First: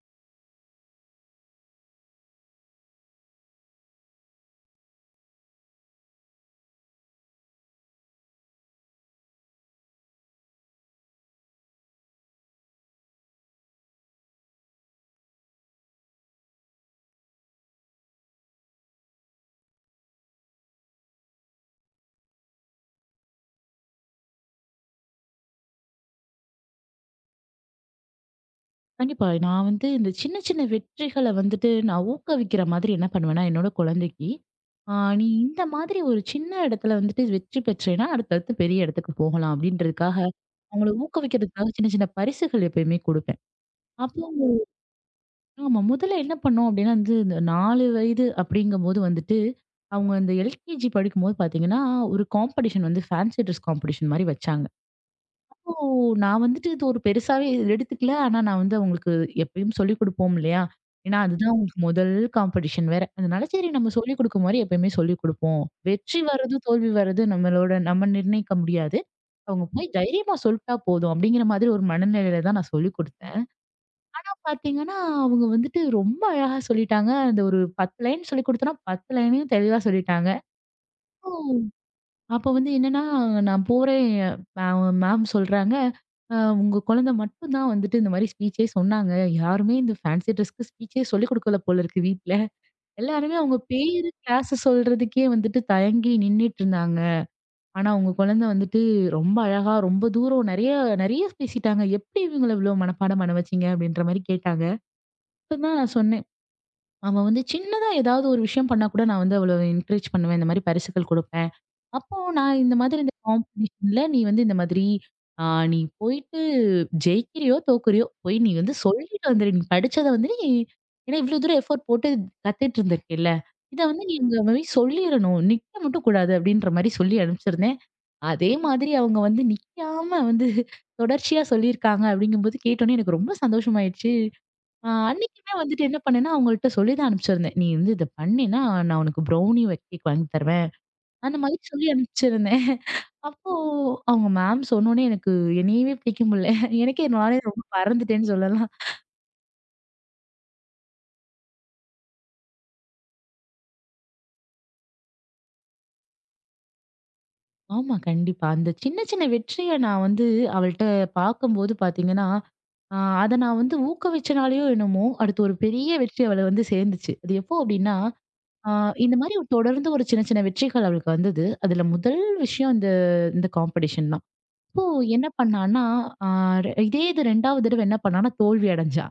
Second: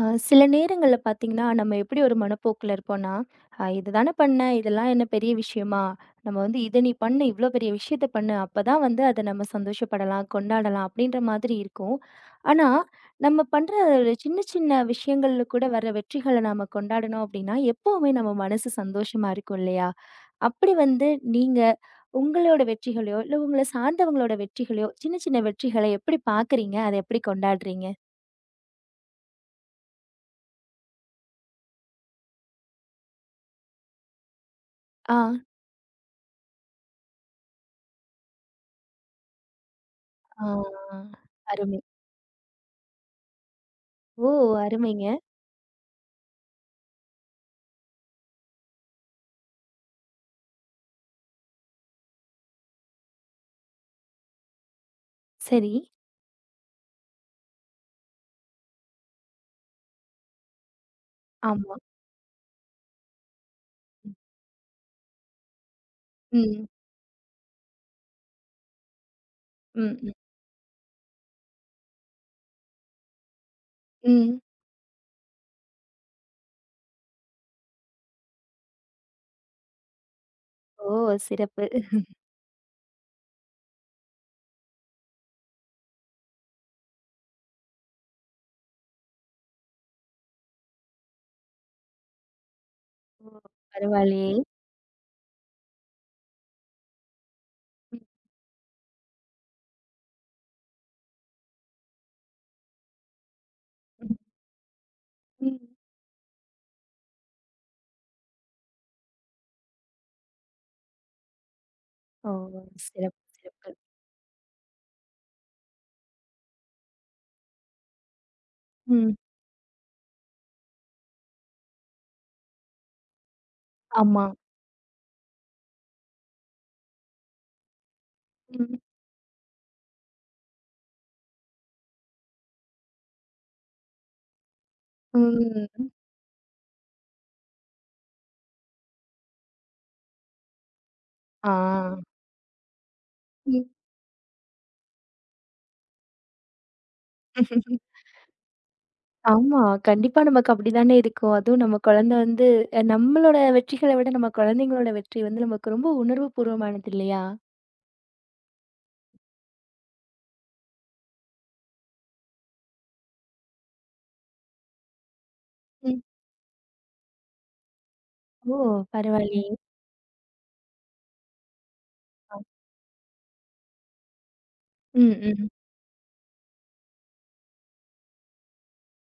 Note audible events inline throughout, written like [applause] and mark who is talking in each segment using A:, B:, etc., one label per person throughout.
A: அ சில நேரங்கள்ல பார்த்தீங்கன்னா, நம்ம எப்படி ஒரு மனப்போக்குல இருப்போம்னா, இதுதானே பண்ண, இதெல்லாம் என்ன பெரிய விஷயமா? நம்ம வந்து இத நீ பண்ணு, இவ்ளோ பெரிய விஷயத்த பண்ணு. அப்பதான் வந்து அத நம்ம சந்தோஷப்படலாம், கொண்டாடலாம்." அப்படின்ற மாதிரி இருக்கும். ஆனா, நம்ம பண்ற ஒரு சின்ன சின்ன விஷயங்கள்ல கூட வர வெற்றிகள நாம கொண்டாடணும் அப்படின்னா, எப்பவுமே நம்ம மனசு சந்தோஷமா இருக்கும் இல்லையா? அப்படி வந்து நீங்க உங்களோட வெற்றிகளையோ, இல்ல உங்கள சார்ந்தவங்களோட வெற்றிகளையோ, சின்ன சின்ன வெற்றிகள எப்படி பார்க்குறீங்க? அத எப்படி கொண்டாடுறீங்க?
B: கண்டிப்பா. நான் வந்து இந்த சின்ன சின்ன வெற்றிகள வந்துட்டு நான் ஊக்குவிக்கிற மாதிரி என்ன பண்ணுவேன்னா, என்னோட குழந்தைக்கு, "ஆ
A: ஆ,
B: நீ இந்த மாதிரி ஒரு சின்ன இடத்துல வந்துட்டு வெற்றி பெற்றேன்னா, அடுத்தடுத்து பெரிய இடத்துக்கு போகலாம்." அப்படின்றதுக்காக,
A: ஆ.
B: அவங்கள ஊக்குவிக்கிறதுக்காக
A: அருமை.
B: சின்ன சின்ன பரிசுகள் எப்பயுமே குடுப்பேன். அப்போ
A: ஓ! அருமைங்க.
B: ஆமா. முதல்ல என்ன பண்ணோம் அப்படின்னா வந்து, இந்த 4 வயது அப்படிங்கும்போது வந்துட்டு, அவங்க இந்த எல்கேஜி படிக்கும்போது பார்த்தீங்கன்னா, ஒரு காம்படிஷன் வந்து ஃபேன்சி ட்ரெஸ் காம்படிஷன் மாரி வச்சாங்க.
A: சரி.
B: இப்போ நான் வந்துட்டு இது ஒரு பெருசாவே எடுத்துக்கல. ஆனா நான் வந்து அவங்களுக்கு எப்பயும் சொல்லிக் குடுப்போம் இல்லையா? ஏன்னா, அதுதான்
A: ஆமா.
B: அவங்களுக்கு முதல் காம்படிஷன் வேற. அதனால சரி நம்ம
A: ம்.
B: சொல்லிக் குடுக்கும் மாரி எப்பயுமே சொல்லிக் குடுப்போம். வெற்றி வர்றது,
A: ம்.
B: தோல்வி வர்றது நம்மளோட நம்ம நிர்ணயிக்க முடியாது. அவங்க போய்
A: ம்.
B: தைரியமா சொல்ட்டா போதும் அப்படிங்கிற மாதிரி ஒரு மனநிலையில தான் நான் சொல்லிக் குடுத்தேன். ஆனா
A: ம்.
B: பார்த்தீங்கன்னா, அவங்க வந்துட்டு ரொம்ப அழகா சொல்லிட்டாங்க. அந்த ஒரு 10 லைன் சொல்லிக் குடுத்தோம்னா 10 லைனையும் தெளிவா சொல்லிட்டாங்க.
A: ஓ! சிறப்பு.
B: அப்ப வந்து என்னன்னா, நான் போறேன் மேம் மேம் சொல்றாங்க, "அ உங்க குழந்தை மட்டும் தான் வந்துட்டு இந்த மாரி ஸ்பீச்சே சொன்னாங்க. யாருமே இந்த ஃபேன்சி ட்ரெஸ்க்கு ஸ்பீச்சே சொல்லிக் கொடுக்கல போல இருக்கு வீட்ல.
A: ஓ!
B: எல்லாருமே அவங்க பேரு,
A: பரவாயில்லையே!
B: கிளாஸ் சொல்றதுக்கே வந்துட்டு தயங்கி நின்னுட்டு இருந்தாங்க. ஆனா
A: ம்.
B: உங்க குழந்தை வந்துட்டு ரொம்ப அழகா, ரொம்ப தூரம் நெறைய நெறைய பேசிட்டாங்க. எப்படி இவங்கள இவ்ளோ மனப்பாடம் பண்ண வச்சீங்க?" அப்படின்ற
A: ம்.
B: மாரி கேட்டாங்க. அப்ப
A: ம்.
B: தான் நான் சொன்னேன், "அவ வந்து சின்னதா ஏதாவது ஒரு விஷயம் பண்ணா கூட நான் வந்து அவள என்கரேஜ் பண்ணுவேன். இந்த மாரி பரிசுகள் கொடுப்பேன்." அப்போ
A: ஓ!
B: நான் இந்த மாதிரி இந்த
A: சிறப்பு, சிறப்பு.
B: காம்படிஷன்ல நீ வந்து இந்த மாதிரி ஆ நீ போயிட்டு ஜெயிக்கிறியோ! தோக்குறியோ! போய் நீ வந்து
A: ம்.
B: சொல்லிட்டு வந்துரு. நீ படிச்சத வந்து நீ ஏன்னா இவ்ளோ தூரம் எஃபோர்ட் போட்டு கத்துட்டு இருந்திருக்கல்ல. இத வந்து நீ
A: ஆமா.
B: இந்த மாரி சொல்லிரணும். நிக்க மட்டும் கூடாது அப்டின்ற மாரி சொல்லி அனுப்பிச்சிருந்தேன். அதே
A: ம்.
B: மாதிரி அவங்க வந்து நிக்காம வந்து தொடர்ச்சியா சொல்லியிருக்காங்க அப்டிங்கும்போது கேட்டோனே எனக்கு ரொம்ப சந்தோஷமாயிருச்சு. அன்னைக்குமே வந்துட்டு
A: ம்.
B: என்ன பண்ணேன்னா, அவங்கள்ட்ட சொல்லி தான் அனுப்பிச்சிருந்தேன். நீ வந்து இத பண்ணேன்னா நான் உனக்கு ப்ரௌனி கேக் வாங்கி தருவேன். அந்த
A: ஆ.
B: மாதிரி சொல்லி அனுப்பிச்சிருந்தேன். அப்போ
A: ம்.
B: அவங்க மேம் சொன்னோனே எனக்கு என்னையவே பிடிக்க முடியல. எனக்கே நானே ரொம்ப பறந்துட்டேன்னு சொல்லலாம்.
A: ஆமா. கண்டிப்பா நமக்கு அப்படிதானே இருக்கும். அதுவும் நம்ம குழந்தை வந்து நம்மளோட வெற்றிகள விட நம்ம குழந்தைங்களோட வெற்றி வந்து நமக்கு ரொம்ப உணர்வு பூர்வமானது இல்லையா?
B: ஆமா கண்டிப்பா. அந்த சின்ன சின்ன வெற்றிய நான் வந்து அவள்ட்ட பார்க்கும்போது பார்த்தீங்கன்னா, அ அத நான் வந்து ஊக்குவிச்சனாலயோ என்னமோ, அடுத்து ஒரு பெரிய
A: ம்.
B: வெற்றி அவள வந்து சேர்ந்துச்சு. அது எப்போ அப்டின்னா,
A: ஓ!
B: அ இந்த மாரி
A: பரவாயில்லையே!
B: தொடர்ந்து ஒரு சின்ன சின்ன வெற்றிகள் அவளுக்கு வந்தது. அதுல முதல்
A: ஆ.
B: விஷயம் இந்த இந்த காம்படிஷன் தான். அப்போ
A: ம்.
B: என்ன
A: ம்.
B: பண்ணான்னா, அ இது 2வது தடவ என்ன பண்ணான்னா தோல்வி அடைஞ்சா.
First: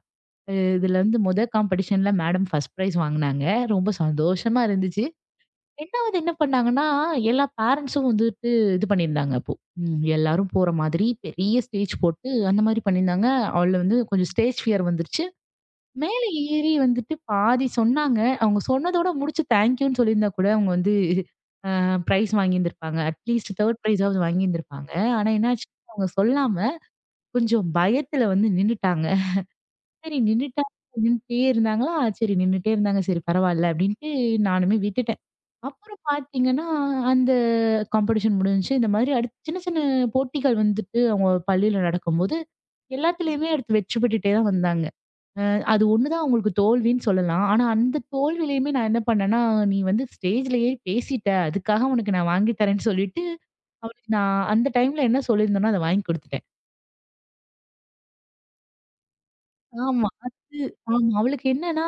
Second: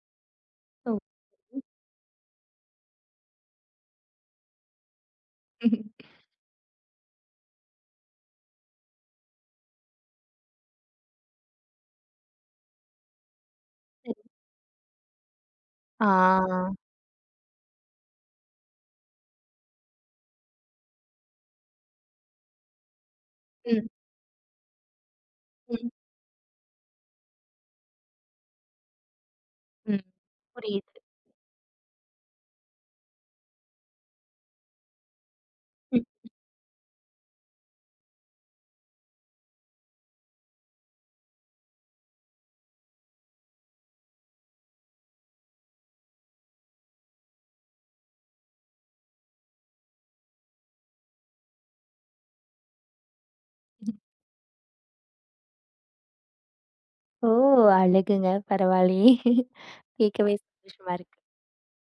B: இதுல
A: ஓகே.
B: வந்து முத காம்படிஷன்ல மேடம் ஃபர்ஸ்ட் பிரைஸ் வாங்குனாங்க. ரொம்ப சந்தோஷமா இருந்துச்சு. 2வது என்ன பண்ணாங்கன்னா, எல்லா பேரண்ட்ஸும் வந்துட்டு இது பண்ணியிருந்தாங்க அப்போ. ம் எல்லாரும் போற மாதிரி பெரிய ஸ்டேஜ் போட்டு அந்த மாரி பண்ணியிருந்தாங்க. அவள்ல வந்து
A: சரி.
B: கொஞ்சம் ஸ்டேஜ் ஃபியர் வந்துருச்சு. மேல
A: ஆ.
B: ஏறி வந்துட்டு பாதி சொன்னாங்க. அவங்க சொன்னதோட முடிச்சு தேங்க் யூன்னு சொல்லியிருந்தா கூட அவங்க வந்து பிரைஸ் வாங்கியிருந்திருப்பாங்க. அட்லீஸ்ட் 3ர்ட்
A: ம்.
B: பிரைஸாவது வாங்கியிருந்திருப்பாங்க. ஆனா என்னாச்சு
A: ம்.
B: அவங்க சொல்லாம கொஞ்சம் பயத்துல வந்து நின்னுட்டாங்க.
A: ம்.
B: சரி நின்னுட்டா
A: புரியுது.
B: நின்னுட்டே இருந்தாங்களா? சரி நின்னுட்டே இருந்தாங்க. சரி பரவால்ல அப்படின்ட்டு நானுமே விட்டுட்டேன். அப்புறம்
A: ம்.
B: பார்த்தீங்கன்னா, அந்த காம்படிஷன் முடிஞ்சுச்சு. இந்த மாதிரி அடுத்து சின்ன சின்ன போட்டிகள் வந்துட்டு அவங்க பள்ளியில நடக்கும்போது, எல்லாத்துலயுமே எடுத்து வெற்றி பெற்றுட்டே தான் வந்தாங்க. அ அது ஒண்ணு தான் அவங்களுக்கு தோல்வின்னு சொல்லலாம். ஆனா அந்த தோல்வியிலயுமே நான் என்ன பண்ணேன்னா, "நீ வந்து ஸ்டேஜ்ல ஏறி பேசிட்ட. அதுக்காக உனக்கு நான் வாங்கி தரேன்னு" சொல்லிட்டு, அவளுக்கு நான் அந்த டைம்ல என்ன சொல்லியிருந்தேனோ அத வாங்கி குடுத்துட்டேன்.
A: ஓ! அழகுங்க. பரவாயில்லயே!
B: ஆமா.
A: கேட்கவே சந்தோஷமா
B: ஆமா.
A: இருக்கு.
B: அவளுக்கு என்னன்னா,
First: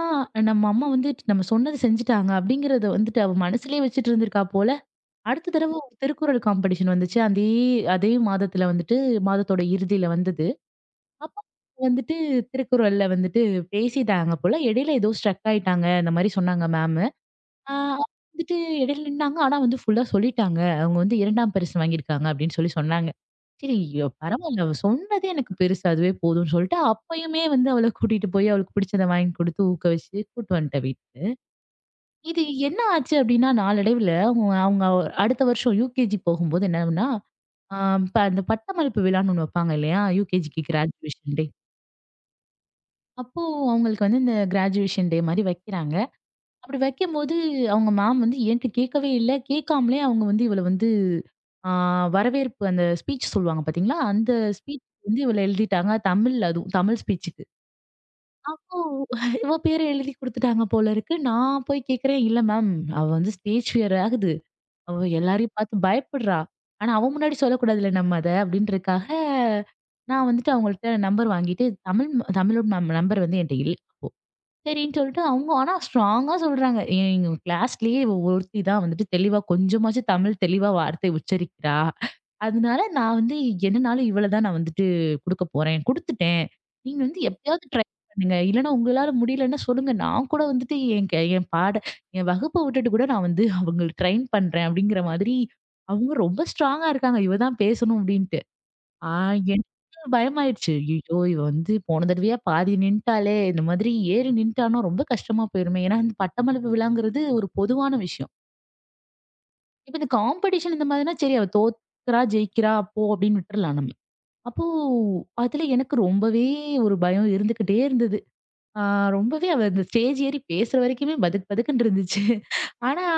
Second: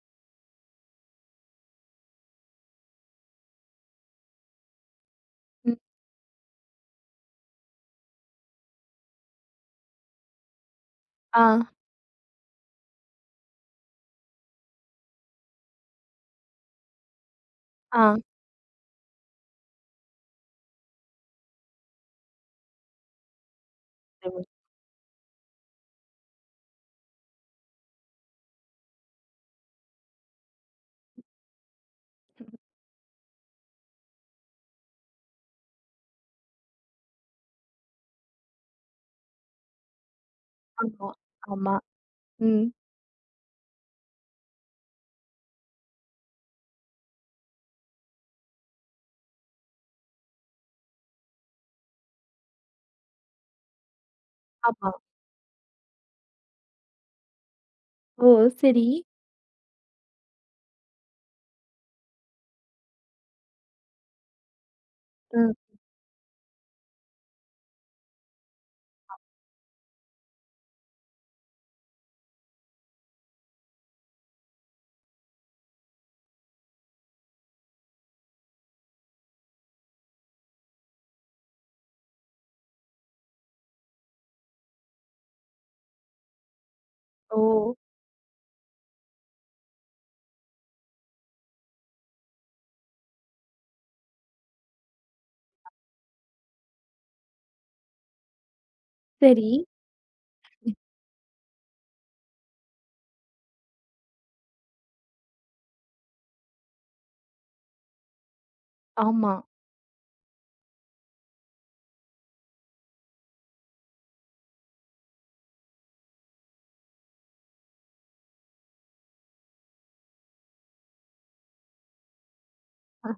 B: நம்ம அம்மா வந்து நம்ம சொன்னது செஞ்சுட்டாங்க அப்படிங்கிறத வந்துட்டு அவ மனசுலயே வச்சுட்டு இருந்திருக்கா போல. அடுத்த
A: ம்.
B: தடவ ஒரு திருக்குறள் காம்படிஷன் வந்துச்சு. அதே அதே மாதத்துல வந்துட்டு மாதத்தோட இறுதியில வந்தது. அப்ப
A: ஆ,
B: வந்துட்டு திருக்குறள்ல வந்துட்டு பேசிட்டாங்க போல. இடையில ஏதோ ஸ்ட்ரக் ஆயிட்டாங்க. இந்த மாரி சொன்னாங்க மேம். ஆ
A: ஆ.
B: வந்துட்டு இடையில நின்னாங்க. ஆனா வந்து ஃபுல்லா சொல்லிட்டாங்க. அவங்க வந்து 2ஆம் பரிசு வாங்கியிருக்காங்க அப்படின்னு சொல்லி சொன்னாங்க. சரி பரவால்ல.
A: [unintelligible]
B: அவ சொன்னதே எனக்கு பெருசு. அதுவே போதும்னு சொல்லிட்டு அப்பயுமே வந்து அவள கூட்டிட்டு போய் அவளுக்கு பிடிச்சத வாங்கி குடுத்து ஊக்கவிச்சு கூட்டு வந்துட்டேன் வீட்டுக்கு. இது என்ன ஆச்சு அப்படின்னா நாளடைவுல அவங்க அவங்க அடுத்த வருஷம் யுகேஜி போகும்போது என்னாகும்னா, ஆ இப்ப அந்த பட்டமளிப்பு விழான்னு ஒண்ணு வைப்பாங்க இல்லையா? யுகேஜிக்கு
A: ஆமா,
B: கிராஜுவேஷன் டே.
A: ஆமா. ம்.
B: அப்போ அவங்களுக்கு வந்து இந்த கிராஜுவேஷன் டே மாரி வைக்கிறாங்க. அப்படி வைக்கும்போது, அவங்க மேம் வந்து என்ட்ட கேட்கவே இல்ல. கேட்காமலே அவங்க வந்து இவள வந்து ஆ வரவேற்பு அந்த ஸ்பீச் சொல்லுவாங்க பாத்தீங்களா? அந்த ஸ்பீச்
A: ஆமா.
B: வந்து இவள எழுதிட்டாங்க. தமிழ்ல அதுவும். தமிழ் ஸ்பீச்சுக்கு.
A: ஓ!
B: அப்போ
A: சரி.
B: இவ பேர எழுதி குடுத்துட்டாங்க போல இருக்கு. நான் போய் கேட்கிறேன், "இல்ல மேம், அவ வந்து ஸ்டேஜ் ஃபியர் ஆகுது. அவ எல்லாரையும்
A: ம்.
B: பார்த்து பயப்படுறா. ஆனா, அவ முன்னாடி சொல்லக்கூடாதுல்ல நம்ம அத." அப்படின்றதுக்காக நான் வந்துட்டு அவங்கள்ட்ட நம்பர் வாங்கிட்டு, தமிழோட மேம் நம்பர் வந்து என்ட்ட இல்ல. அப்போ சரின்னு சொல்லிட்டு அவங்க ஆனா ஸ்ட்ராங்கா சொல்றாங்க. எங்க கிளாஸ்லயே இவ ஒருத்தி தான் வந்துட்டு தெளிவா கொஞ்சமாச்சும் தமிழ் தெளிவா வார்த்தை உச்சரிக்கிறா. அதனால நான் வந்து என்னனாலும் இவள தான் நான் வந்துட்டு குடுக்கப் போறேன். குடுத்துட்டேன். நீங்க வந்து
A: ஓ!
B: எப்பயாவது ட்ரை பண்ணுங்க. இல்லன்னா உங்களால முடியலன்னா சொல்லுங்க. நான் கூட வந்துட்டு என் பாட என் வகுப்ப விட்டுட்டு கூட நான் வந்து அவங்கள ட்ரெயின் பண்றேன் அப்படிங்கிற மாதிரி அவங்க ரொம்ப ஸ்ட்ராங்கா இருக்காங்க. இவ தான் பேசணும் அப்படின்ட்டு. ஆ
A: சரி.
B: எனக்கு
A: ம்.
B: பயமாயிடுச்சு. ஐயையோ! இவ வந்து போன தடவையா பாதி நின்ட்டாளே! இந்த மாதிரி ஏறி நின்ட்டான்னா ரொம்ப கஷ்டமா போயிருமே! ஏன்னா, இந்த பட்டமளிப்பு விழாங்கிறது ஒரு பொதுவான விஷயம்.
A: ஆமா.
B: இப்ப இந்த காம்படிஷன் இந்த மாதிரினா சரி அவ தோக்குறா, ஜெயிக்கிறா போ! அப்படின்னு விட்டுறலாம் நம்ம. அப்போ, அதுல எனக்கு ரொம்பவே ஒரு பயம் இருந்துகிட்டே இருந்தது. ஆ ரொம்பவே அவ அந்த ஸ்டேஜ் ஏறி பேசுற வரைக்குமே பதக் பதக்குன்னு இருந்துச்சு. ஆனா,
A: அ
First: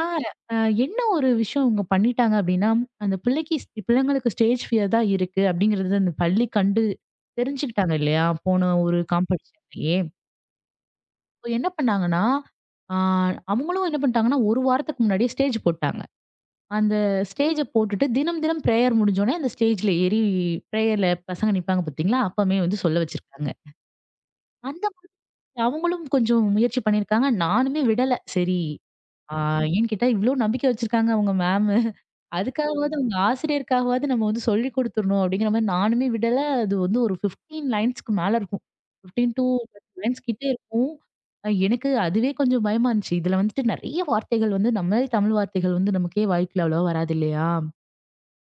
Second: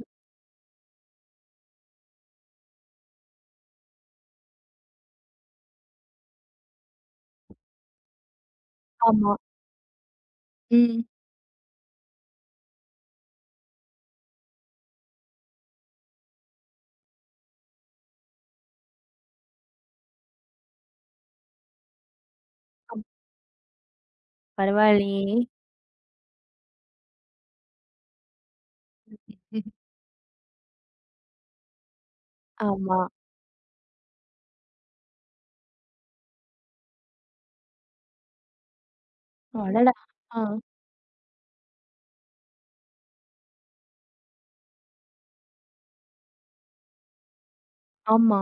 B: அ என்ன ஒரு விஷயம் இவங்க பண்ணிட்டாங்க அப்டின்னா, அந்த பிள்ளைக்கு பிள்ளைங்களுக்கு ஸ்டேஜ் ஃபியர் தான் இருக்கு அப்டிங்கிறது அந்த பள்ளி கண்டு தெரிஞ்சுக்கிட்டாங்க இல்லையா? போன ஒரு
A: ஆமா.
B: காம்படிஷன்லயே.
A: ம்.
B: அப்ப என்ன பண்ணாங்கன்னா, ஆ அவங்களும் என்ன பண்ணிட்டாங்கன்னா, ஒரு வாரத்துக்கு முன்னாடியே ஸ்டேஜ் போட்டாங்க. அந்த ஸ்டேஜ போட்டுட்டு தினம் தினம் பிரேயர் முடிஞ்சோனே அந்த ஸ்டேஜ்ல ஏறி பிரேயர்ல பசங்க நிப்பாங்க பார்த்தீங்களா? அப்பமே வந்து சொல்ல
A: அப்
B: வச்சிருக்காங்க.
A: பரவாயில்லயே!
B: அவங்களும் கொஞ்சம் முயற்சி பண்ணியிருக்காங்க. நானுமே விடல. சரி, ஆ ஏன்னு கேட்டா, இவ்ளோ நம்பிக்கை வச்சிருக்காங்க அவங்க மேமு. அதுக்காகவாவது
A: ஆமா.
B: அவங்க ஆசிரியருக்காகவாவது நம்ம வந்து சொல்லிக் குடுத்துறணும் அப்படிங்கிற மாரி நானுமே விடல. அது வந்து ஒரு 15 லைன்ஸ்க்கு மேல இருக்கும்.
A: அடடா!
B: 15-10 லைன்ஸ்
A: ஆ.
B: கிட்ட இருக்கும். எனக்கு அதுவே கொஞ்சம் பயமா இருந்துச்சு. இதுல வந்துட்டு நெறைய வார்த்தைகள் வந்து நம்மளே தமிழ் வார்த்தைகள் வந்து நமக்கே வாய்க்குள்ள அவ்வளவா வராது இல்லையா?
A: ஆமா.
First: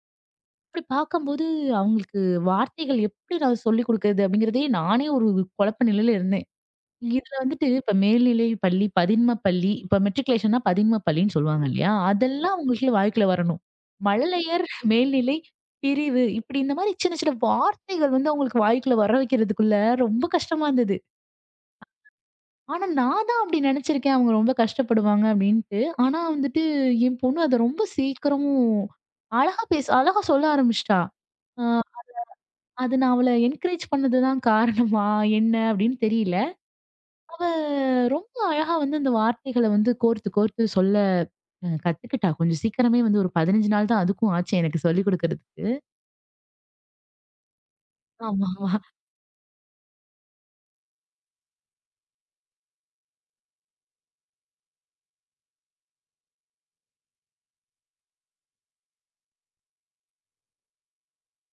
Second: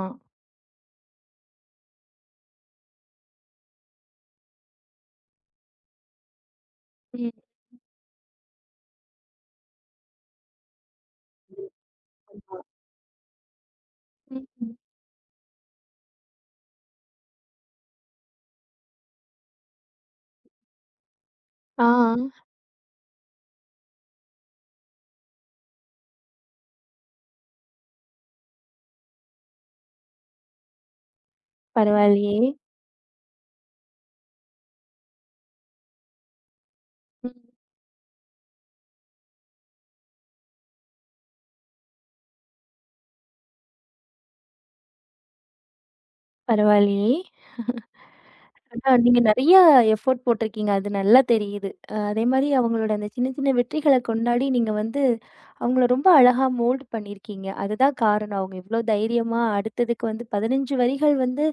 B: அப்படி பார்க்கும்போது அவங்களுக்கு வார்த்தைகள் எப்படி நான் சொல்லிக் குடுக்குறது அப்படிங்கிறதே நானே ஒரு குழப்ப நிலையில இருந்தேன்.
A: ம்.
B: இதுல வந்துட்டு இப்ப மேல்நிலை பள்ளி, பதின்ம பள்ளி, இப்ப மெட்ரிகுலேஷன்னா பதின்ம பள்ளின்னு சொல்லுவாங்க இல்லையா? அதெல்லாம்
A: ஆமா.
B: உங்களுக்கு வாழ்க்கையில வரணும். மழலையர்,
A: ம்.
B: மேல்நிலை, பிரிவு இப்படி இந்த மாரி சின்ன சின்ன வார்த்தைகள் வந்து அவங்களுக்கு வாய்க்குள்ள வர வைக்கிறதுக்குள்ள ரொம்ப கஷ்டமா இருந்தது.
A: ஆ.
B: ஆனா நான் தான் அப்படி நெனச்சிருக்கேன். அவங்க ரொம்ப கஷ்டப்படுவாங்க அப்படின்ட்டு. ஆனா வந்துட்டு என் பொண்ணு அத ரொம்ப சீக்கிரமும் அழகா பேச அழகா சொல்ல ஆரம்பிச்சுட்டா. அ
A: பரவாயில்லயே!
B: அது நான் அவள என்கரேஜ் பண்ணது தான் காரணமா? என்ன அப்படின்னு தெரியல.
A: ம்.
B: அவ ரொம்ப அழகா வந்து அந்த வார்த்தைகள வந்து கோர்த்து, கோர்த்து சொல்ல கத்துக்கிட்டா. கொஞ்சம் சீக்கிரமே வந்து ஒரு 15 நாள் தான் அதுக்கும் ஆச்சு எனக்கு சொல்லிக் குடுக்குறதுக்கு.
A: பரவாயில்லயே!
B: ஆமா, ஆமா.
A: அதான் நீங்க நெறைய எஃபோர்ட் போட்டிருக்கீங்க. அது நல்லா தெரியுது. அதே மாரி அவங்களோட அந்த சின்ன சின்ன வெற்றிகள கொண்டாடி நீங்க வந்து அவங்கள ரொம்ப அழகா மோல்ட் பண்ணியிருக்கீங்க. அதுதான் காரணம். அவங்க எவ்ளோ தைரியமா அடுத்ததுக்கு வந்து 15 வரிகள் வந்து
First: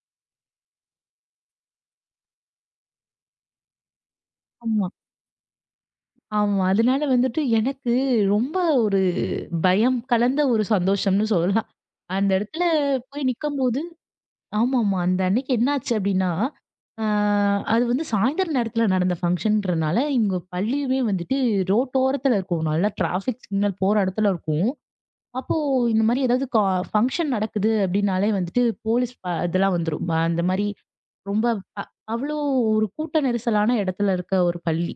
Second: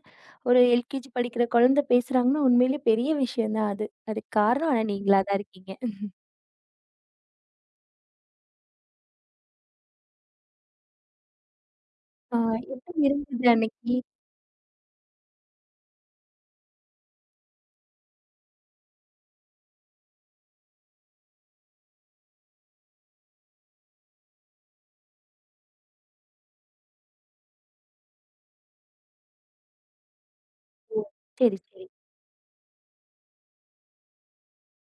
A: ஒரு எல்கேஜி படிக்கிற குழந்தை பேசுறாங்கன்னா, உண்மையிலே பெரிய விஷயம் தான் அது. அதுக்கு காரணம் ஆனா
B: ஆமா,
A: நீங்களா தான் இருக்கீங்க.
B: ஆமா. அதனால வந்துட்டு எனக்கு ரொம்ப ஒரு பயம் கலந்த ஒரு சந்தோஷம்னு சொல்லலாம். அந்த
A: ஆ
B: இடத்துல
A: எப்படி
B: போய்
A: இருந்தது
B: நிக்கும்போது
A: அன்னைக்கு?
B: ஆமாமா. அந்த அன்னைக்கு என்னாச்சு அப்டின்னா, ஆ அது வந்து சாயந்தர நேரத்துல நடந்த ஃபங்ஷன்றனால, இங்க பள்ளியுமே வந்துட்டு ரோட்டோரத்துல இருக்கும். நல்லா டிராஃபிக் சிக்னல் போற இடத்துல இருக்கும். அப்போ இந்த மாரி ஏதாவது ஃபங்ஷன் நடக்குது அப்டின்னாலே வந்துட்டு போலீஸ் இதெல்லாம் வந்துரும். அந்த மாரி
A: ஓ!
B: ரொம்ப
A: சரி,
B: அ
A: சரி.
B: அவ்ளோ ஒரு கூட்ட நெரிசலான இடத்துல இருக்க ஒரு பள்ளி.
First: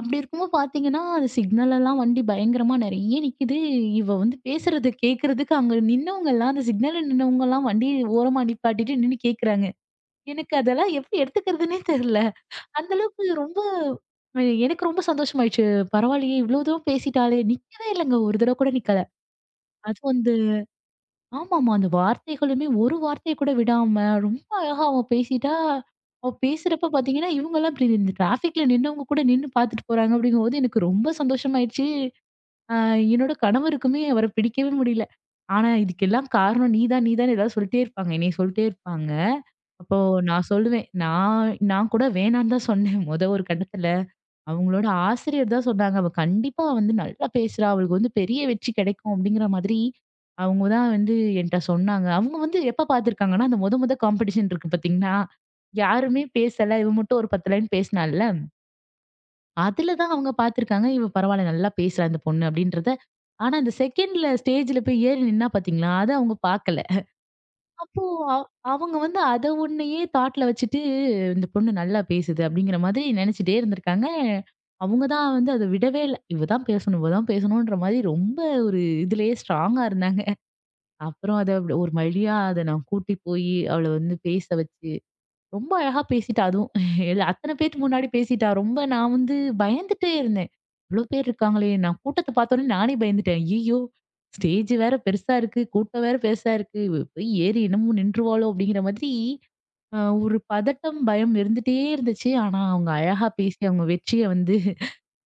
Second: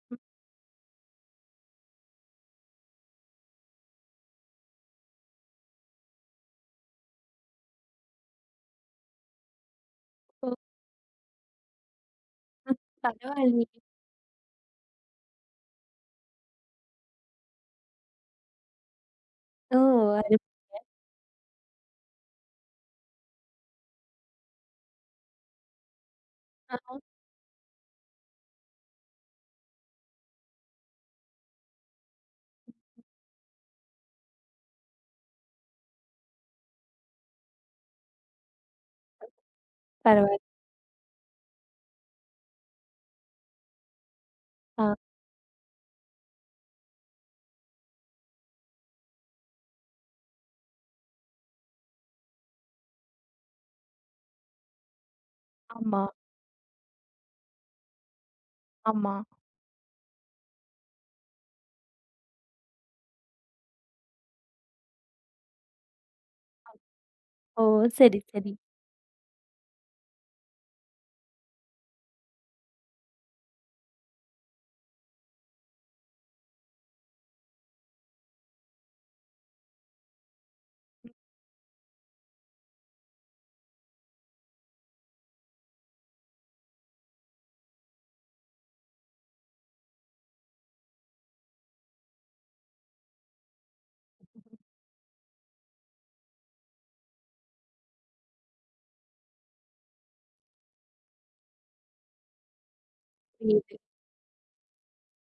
B: அப்டி இருக்கும்போது பார்த்தீங்கன்னா, அது சிக்னல் எல்லாம் வண்டி பயங்கரமா நெறைய நிக்குது. இவ வந்து பேசுறது கேட்கறதுக்கு அங்க நின்னவங்கலாம் அந்த சிக்னல்ல நின்னவங்கலாம் வண்டிய ஓரமா நிப்பாட்டிட்டு நின்னு கேட்கறாங்க.
A: ஓ!
B: எனக்கு அதெல்லாம் எப்டி எடுத்துக்கிறதுன்னே தெர்ல. அந்த அளவுக்கு ரொம்ப
A: பரவாயில்லையே!
B: எனக்கு ரொம்ப சந்தோஷமாயிடுச்சு. பரவாயில்லையே இவ்ளோ தூரம் பேசிட்டாளே! நிக்கவே இல்லங்க. ஒரு தடவ கூட நிக்கல.
A: ஓ!
B: அதுவும் அந்த
A: அரு
B: ஆமாமா. அந்த வார்த்தைகளுமே ஒரு வார்த்தை கூட விடாம, ரொம்ப அழகா அவ பேசிட்டா, அவ
A: ஆ,
B: பேசுறப்ப பாத்தீங்கன்னா, இவங்கலாம் இப்டி இந்த டிராஃபிக்ல நின்னவங்க கூட நின்னு பாத்துட்டு போறாங்க அப்டிங்கும்போது, எனக்கு ரொம்ப சந்தோஷமாயிடுச்சு. அ என்னோட கணவருக்குமே அவர பிடிக்கவே முடியல. ஆனா, இதுக்கெல்லாம் காரணம் நீ தான், நீ தான் ஏதாவது சொல்ட்டே இருப்பாங்க. என்னைய சொல்ட்டே இருப்பாங்க. அப்போ
A: பரவாயில்ல.
B: நான் சொல்லுவேன். நான் நான் கூட வேணான்னு தான் சொன்னேன். மொத ஒரு கட்டத்துல.
A: ஆ
B: அவங்களோட ஆசிரியர் தான் சொன்னாங்க. அவ கண்டிப்பா வந்து நல்லா பேசுறா. அவளுக்கு வந்து பெரிய வெற்றி கிடைக்கும் அப்படிங்கிற மாதிரி, அவங்க தான் வந்து என்ட்ட சொன்னாங்க. அவங்க வந்து எப்ப பார்த்துருக்காங்கன்னா, அந்த மொத மொத காம்படிஷன் இருக்கு பார்த்தீங்களா?
A: ஆமா,
B: யாருமே பேசல. இவ மட்டும் ஒரு 10 லைன் பேசினால்ல.
A: ஆமா.
B: அதுல தான் அவங்க பார்த்துருக்காங்க. இவ பரவாயில்ல நல்லா பேசுறா இந்த பொண்ணு அப்படின்றத. ஆனா, அந்த செகண்ட்ல ஸ்டேஜ்ல போய் ஏறி நின்னா பார்த்தீங்களா? அத அவங்க பார்க்கல.
A: ஓ!
B: அப்போ
A: சரி,
B: அ
A: சரி.
B: அவங்க வந்து அத ஒன்னையே தாட்ல வச்சுட்டு, இந்த பொண்ணு நல்லா பேசுது அப்படிங்கிற மாதிரி நெனச்சுட்டே இருந்திருக்காங்க. அவங்க தான் வந்து அத விடவே இல்ல. இவ தான் பேசணும், இவ தான் பேசணுன்ற மாரி ரொம்ப ஒரு இதுலயே ஸ்ட்ராங்கா இருந்தாங்க. அப்புறம் அத ஒரு வழியா அத நான் கூட்டி போயி அவள வந்து பேச வச்சு ரொம்ப அழகா பேசிட்டா அதுவும். இல்ல அத்தன பேத்துக்கு முன்னாடி பேசிட்டா. ரொம்ப நான் வந்து பயந்துட்டே இருந்தேன். இவ்ளோ பேர் இருக்காங்களே! நான் கூட்டத்த பார்த்தோனே நானே பயந்துட்டேன். ஐயய்யோ! ஸ்டேஜ் வேற பெருசா இருக்கு. கூட்டம் வேற பெருசா இருக்கு. இவ போய் ஏறி என்னமோ நின்றுவாளோ! அப்படிங்கிற மாதிரி ஒரு பதட்டம், பயம் இருந்துட்டே இருந்துச்சு. ஆனா அவங்க அழகா பேசி
A: புரியுது.
B: அவங்க வெற்றிய வந்து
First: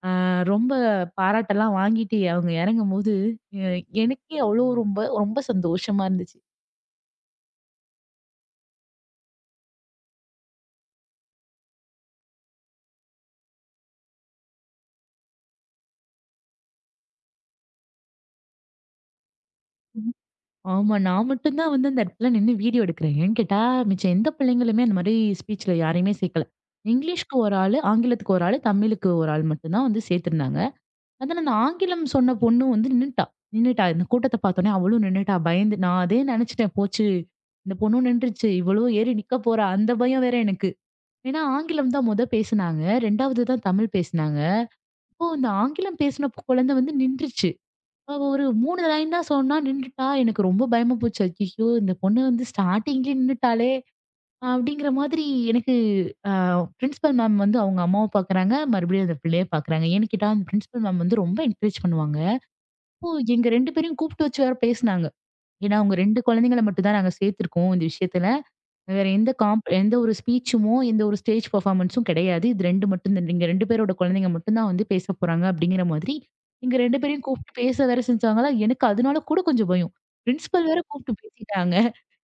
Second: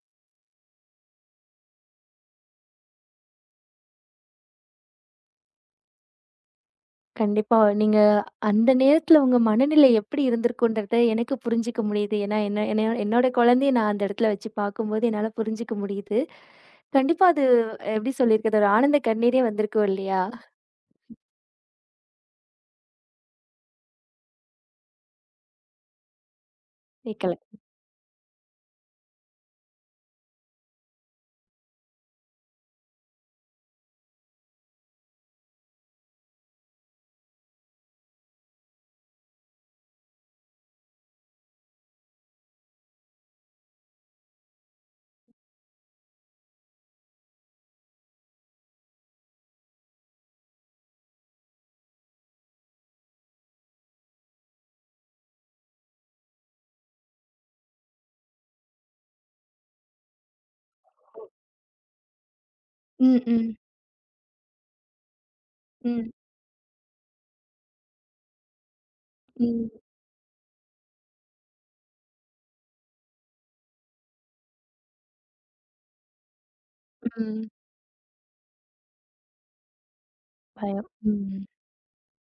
B: அ ரொம்ப பாராட்டெல்லாம் வாங்கிட்டு அவங்க இறங்கும்போது, எ எனக்கே அவ்வளோ ரொம்ப ரொம்ப சந்தோஷமா இருந்துச்சு.
A: கண்டிப்பா. நீங்க அந்த நேரத்துல உங்க மனநிலை எப்படி இருந்திருக்குன்றத எனக்கு புரிஞ்சுக்க முடியுது. ஏன்னா, என்ன என்ன என்னோட குழந்தைய நான் அந்த இடத்துல வச்சு பார்க்கும்போது என்னால புரிஞ்சுக்க முடியுது. கண்டிப்பா அது எப்படி சொல்லியிருக்கிறது, ஒரு ஆனந்த கண்ணீரே வந்திருக்கும் இல்லையா?
B: ஆமா. நான் மட்டும் தான் வந்து அந்த இடத்துல நின்னு வீடியோ எடுக்கிறேன். ஏன்னு கேட்டா, மிச்சம் எந்த பிள்ளைங்களுமே அந்த மாரி ஸ்பீச்ல யாரையுமே சேர்க்கல.
A: கேட்கல.
B: இங்கிலீஷ்க்கு ஒரு ஆளு, ஆங்கிலத்துக்கு ஒரு ஆளு, தமிழுக்கு ஒரு ஆள் மட்டும் தான் வந்து சேர்த்திருந்தாங்க. அதுல அந்த ஆங்கிலம் சொன்ன பொண்ணு வந்து நின்னுட்டா. நின்னுட்டா. இந்த கூட்டத்த பார்த்தோனே அவளும் நின்னுட்டா. பயந்து நான் அதே நினைச்சுட்டேன், போச்சு இந்த பொண்ணும் நின்றுச்சு. இவளும் ஏறி நிக்க போறா. அந்த பயம் வேற எனக்கு. ஏன்னா ஆங்கிலம் தான் மொத பேசுனாங்க. 2வது தான் தமிழ் பேசுனாங்க. அப்போ இந்த ஆங்கிலம் பேசின குழந்தை வந்து நின்றுச்சு. அவ ஒரு 3 லைன் தான் சொன்னா, நின்னுட்டா. எனக்கு ரொம்ப பயமா போச்சு. "ஐயய்யோ! இந்த பொண்ணு வந்து ஸ்டார்ட்டிங்லயே நின்னுட்டாளே!" அப்படிங்கிற மாதிரி எனக்கு அ பிரின்சிபல் மேம் வந்து அவங்க அம்மாவ பார்க்குறாங்க, மறுபடியும் அந்த பிள்ளைய பார்க்குறாங்க. ஏன்னு கேட்டா, அந்த பிரின்சிபல் மேம் வந்து ரொம்ப என்கரேஜ் பண்ணுவாங்க. அப்போ
A: ம்,
B: எங்க
A: ம்,
B: 2 பேரையும் கூப்பிட்டு வச்சு வேற பேசுனாங்க. ஏன்னா, அவங்க
A: ம்,
B: 2 குழந்தைங்கள மட்டும் தான் நாங்க சேர்த்துருக்கோம் இந்த விஷயத்துல. வேற எந்த காம்ப்
A: ம்,
B: எந்த ஒரு ஸ்பீச்சுமோ, எந்த ஒரு ஸ்டேஜ் பெர்ஃபார்மன்ஸும் கிடையாது. இது 2 மட்டும்தான். நீங்க 2 பேரோட குழந்தைங்க மட்டும் தான் வந்து பேச போறாங்க அப்படிங்கிற மாதிரி, எங்க 2 பேரையும்
A: ம்.
B: கூப்பிட்டு பேச வேற செஞ்சாங்களா, எனக்கு அதனால கூட கொஞ்சம் பயம். பிரின்சிபல் வேற
A: பயம்.
B: கூப்பிட்டு
A: ம்.
B: பேசிட்டாங்க.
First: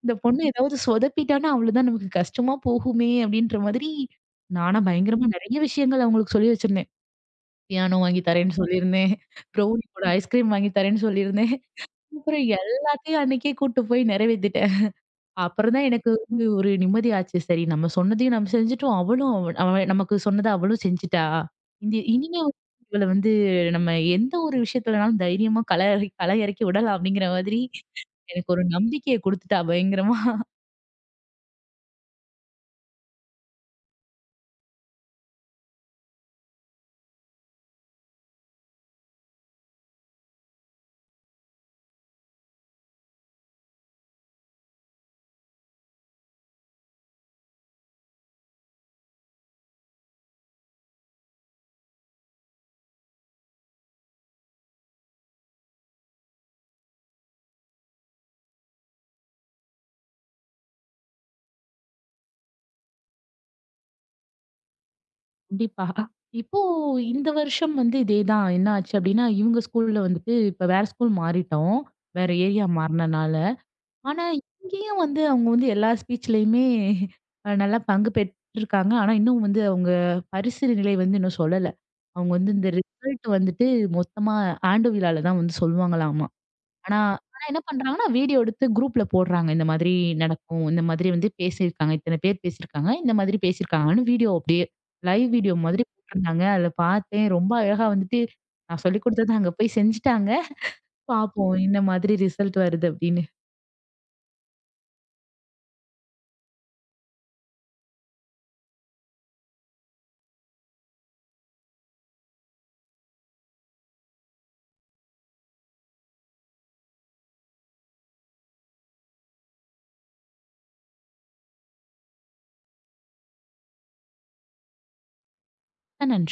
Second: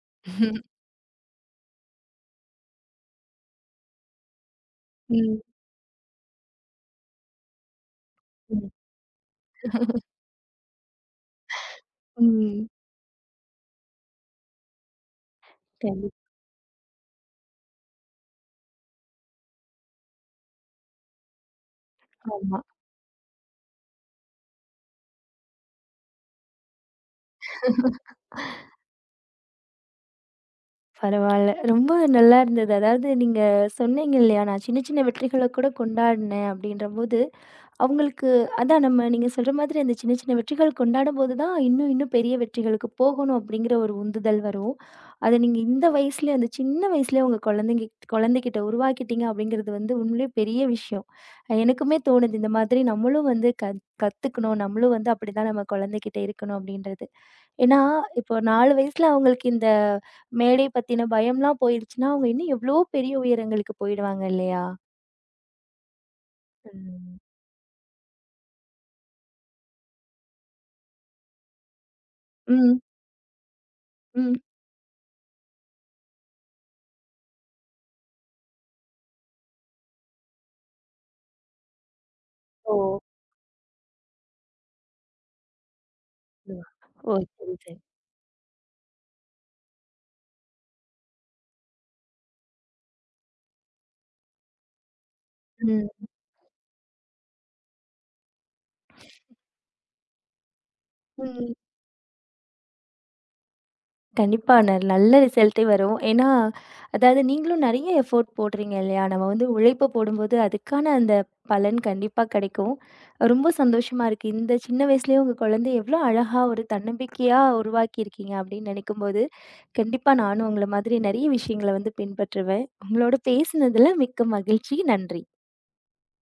B: இந்த பொண்ணு ஏதாவது
A: [laughs]
B: சொதப்பிட்டான்னா அவ்வளோதான் நமக்கு கஷ்டமா போகுமே அப்படின்ற மாதிரி, நானா பயங்கரமா
A: ம்,
B: நெறைய விஷயங்கள் அவங்களுக்கு சொல்லி வச்சிருந்தேன். பியானோ வாங்கி தரேன்னு
A: ம்,
B: சொல்லியிருந்தேன். ப்ரௌனி கூட ஐஸ்கிரீம் வாங்கி தரேன்னு சொல்லியிருந்தேன். அப்புறம்
A: ம்.
B: எல்லாத்தையும் அன்னைக்கே கூட்டு போய் நிறைவேத்திட்டேன். அப்புறம் தான் எனக்கு
A: கண்டிப்பா.
B: வந்து ஒரு நிம்மதி ஆச்சு. சரி நம்ம சொன்னதையும் நம்ம செஞ்சுட்டோம். அவளும் அவ அவ- நமக்கு சொன்னத அவளும் செஞ்சுட்டா. இந்த இனிமே
A: ஆமா.
B: வந்து இவள வந்து நம்ம எந்த ஒரு விஷயத்துலனாலும் தைரியமா கள இறக்கி கள இறக்கி விடலாம் அப்படிங்கிற மாதிரி எனக்கு ஒரு நம்பிக்கைய குடுத்துட்டா பயங்கரமா.
A: பரவால்ல. ரொம்ப நல்லா இருந்தது. அதாவது நீங்க சொன்னீங்க இல்லையா, நான் சின்ன சின்ன வெற்றிகள கூட கொண்டாடினேன் அப்படின்றபோது, அவங்களுக்கு அதான் நம்ம நீங்க சொல்ற மாதிரி அந்த சின்ன சின்ன வெற்றிகள் கொண்டாடும்போது தான், இன்னும் இன்னும் பெரிய வெற்றிகளுக்கு போகணும் அப்படிங்கிற ஒரு உந்துதல் வரும். அத நீங்க இந்த வயசுலயே அந்த சின்ன வயசுலயே உங்க குழந்தைங்க குழந்தைகிட்ட உருவாக்கிட்டீங்க அப்படிங்கிறது வந்து உண்மையிலேயே பெரிய விஷயம். எனக்குமே தோணுது இந்த மாதிரி நம்மளும் வந்து கத்துக்கணும். நம்மளும் வந்து அப்படிதான் நம்ம குழந்தைகிட்ட இருக்கணும் அப்படின்றது. ஏன்னா, இப்போ 4 வயசுல அவங்களுக்கு இந்த மேடை பத்தின பயம்லாம் போயிடுச்சுன்னா, அவங்க இன்னும் எவ்ளோ பெரிய உயரங்களுக்கு போயிடுவாங்க இல்லையா?
B: கண்டிப்பா. இப்போ
A: ம்.
B: இந்த வருஷம் வந்து இதேதான். என்ன ஆச்சு அப்படின்னா, இவங்க ஸ்கூல்ல வந்துட்டு இப்ப வேற ஸ்கூல் மாறிட்டோம். வேற ஏரியா
A: ம்,
B: மாறுனனால. ஆனா,
A: ம்.
B: இங்கேயும் வந்து அவங்க வந்து எல்லா ஸ்பீச்லயுமே நல்லா பங்கு பெற்றிருக்காங்க. ஆனா, இன்னும் வந்து அவங்க பரிசு நிலை வந்து இன்னும் சொல்லல. அவங்க வந்து இந்த
A: ஓ!
B: ரிசல்ட் வந்துட்டு மொத்தமா ஆண்டு விழால தான் வந்து சொல்லுவாங்களாமா.
A: அப்டியா?
B: ஆனா
A: ஓ!
B: ஆனா
A: சரி,
B: என்ன
A: சரி.
B: பண்றாங்கன்னா, வீடியோ எடுத்து குரூப்ல போடுறாங்க. இந்த மாதிரி நடக்கும். இந்த மாதிரி வந்து பேசியிருக்காங்க. இத்தன பேர் பேசியிருக்காங்க. இந்த மாதிரி பேசியிருக்காங்கன்னு வீடியோ அப்படியே லைவ் வீடியோ மாதிரி
A: ம்,
B: போட்டிருந்தாங்க. அதுல பார்த்தேன். ரொம்ப அழகா வந்துட்டு நான் சொல்லிக் குடுத்தத அங்க போய் செஞ்சுட்டாங்க.
A: ம்.
B: பார்ப்போம். இந்த மாதிரி ரிசல்ட் வருது அப்படின்னு.
A: கண்டிப்பா. நல்ல ரிசல்ட்டே வரும். ஏன்னா, அதாவது நீங்களும் நெறைய எஃபோர்ட் போடுறீங்க இல்லையா? நம்ம வந்து உழைப்ப போடும்போது, அதுக்கான அந்த பலன் கண்டிப்பா கெடைக்கும். ரொம்ப சந்தோஷமா இருக்கு. இந்த சின்ன வயசுலயே உங்க குழந்தைய எவ்ளோ அழகா ஒரு தன்னம்பிக்கையா உருவாக்கியிருக்கீங்க அப்படின்னு நெனைக்கும்போது, கண்டிப்பா நானும் உங்கள மாதிரி நெறைய விஷயங்கள வந்து பின்பற்றுவேன். உங்களோட பேசினதுல மிக்க மகிழ்ச்சி. நன்றி.
B: நன்றி.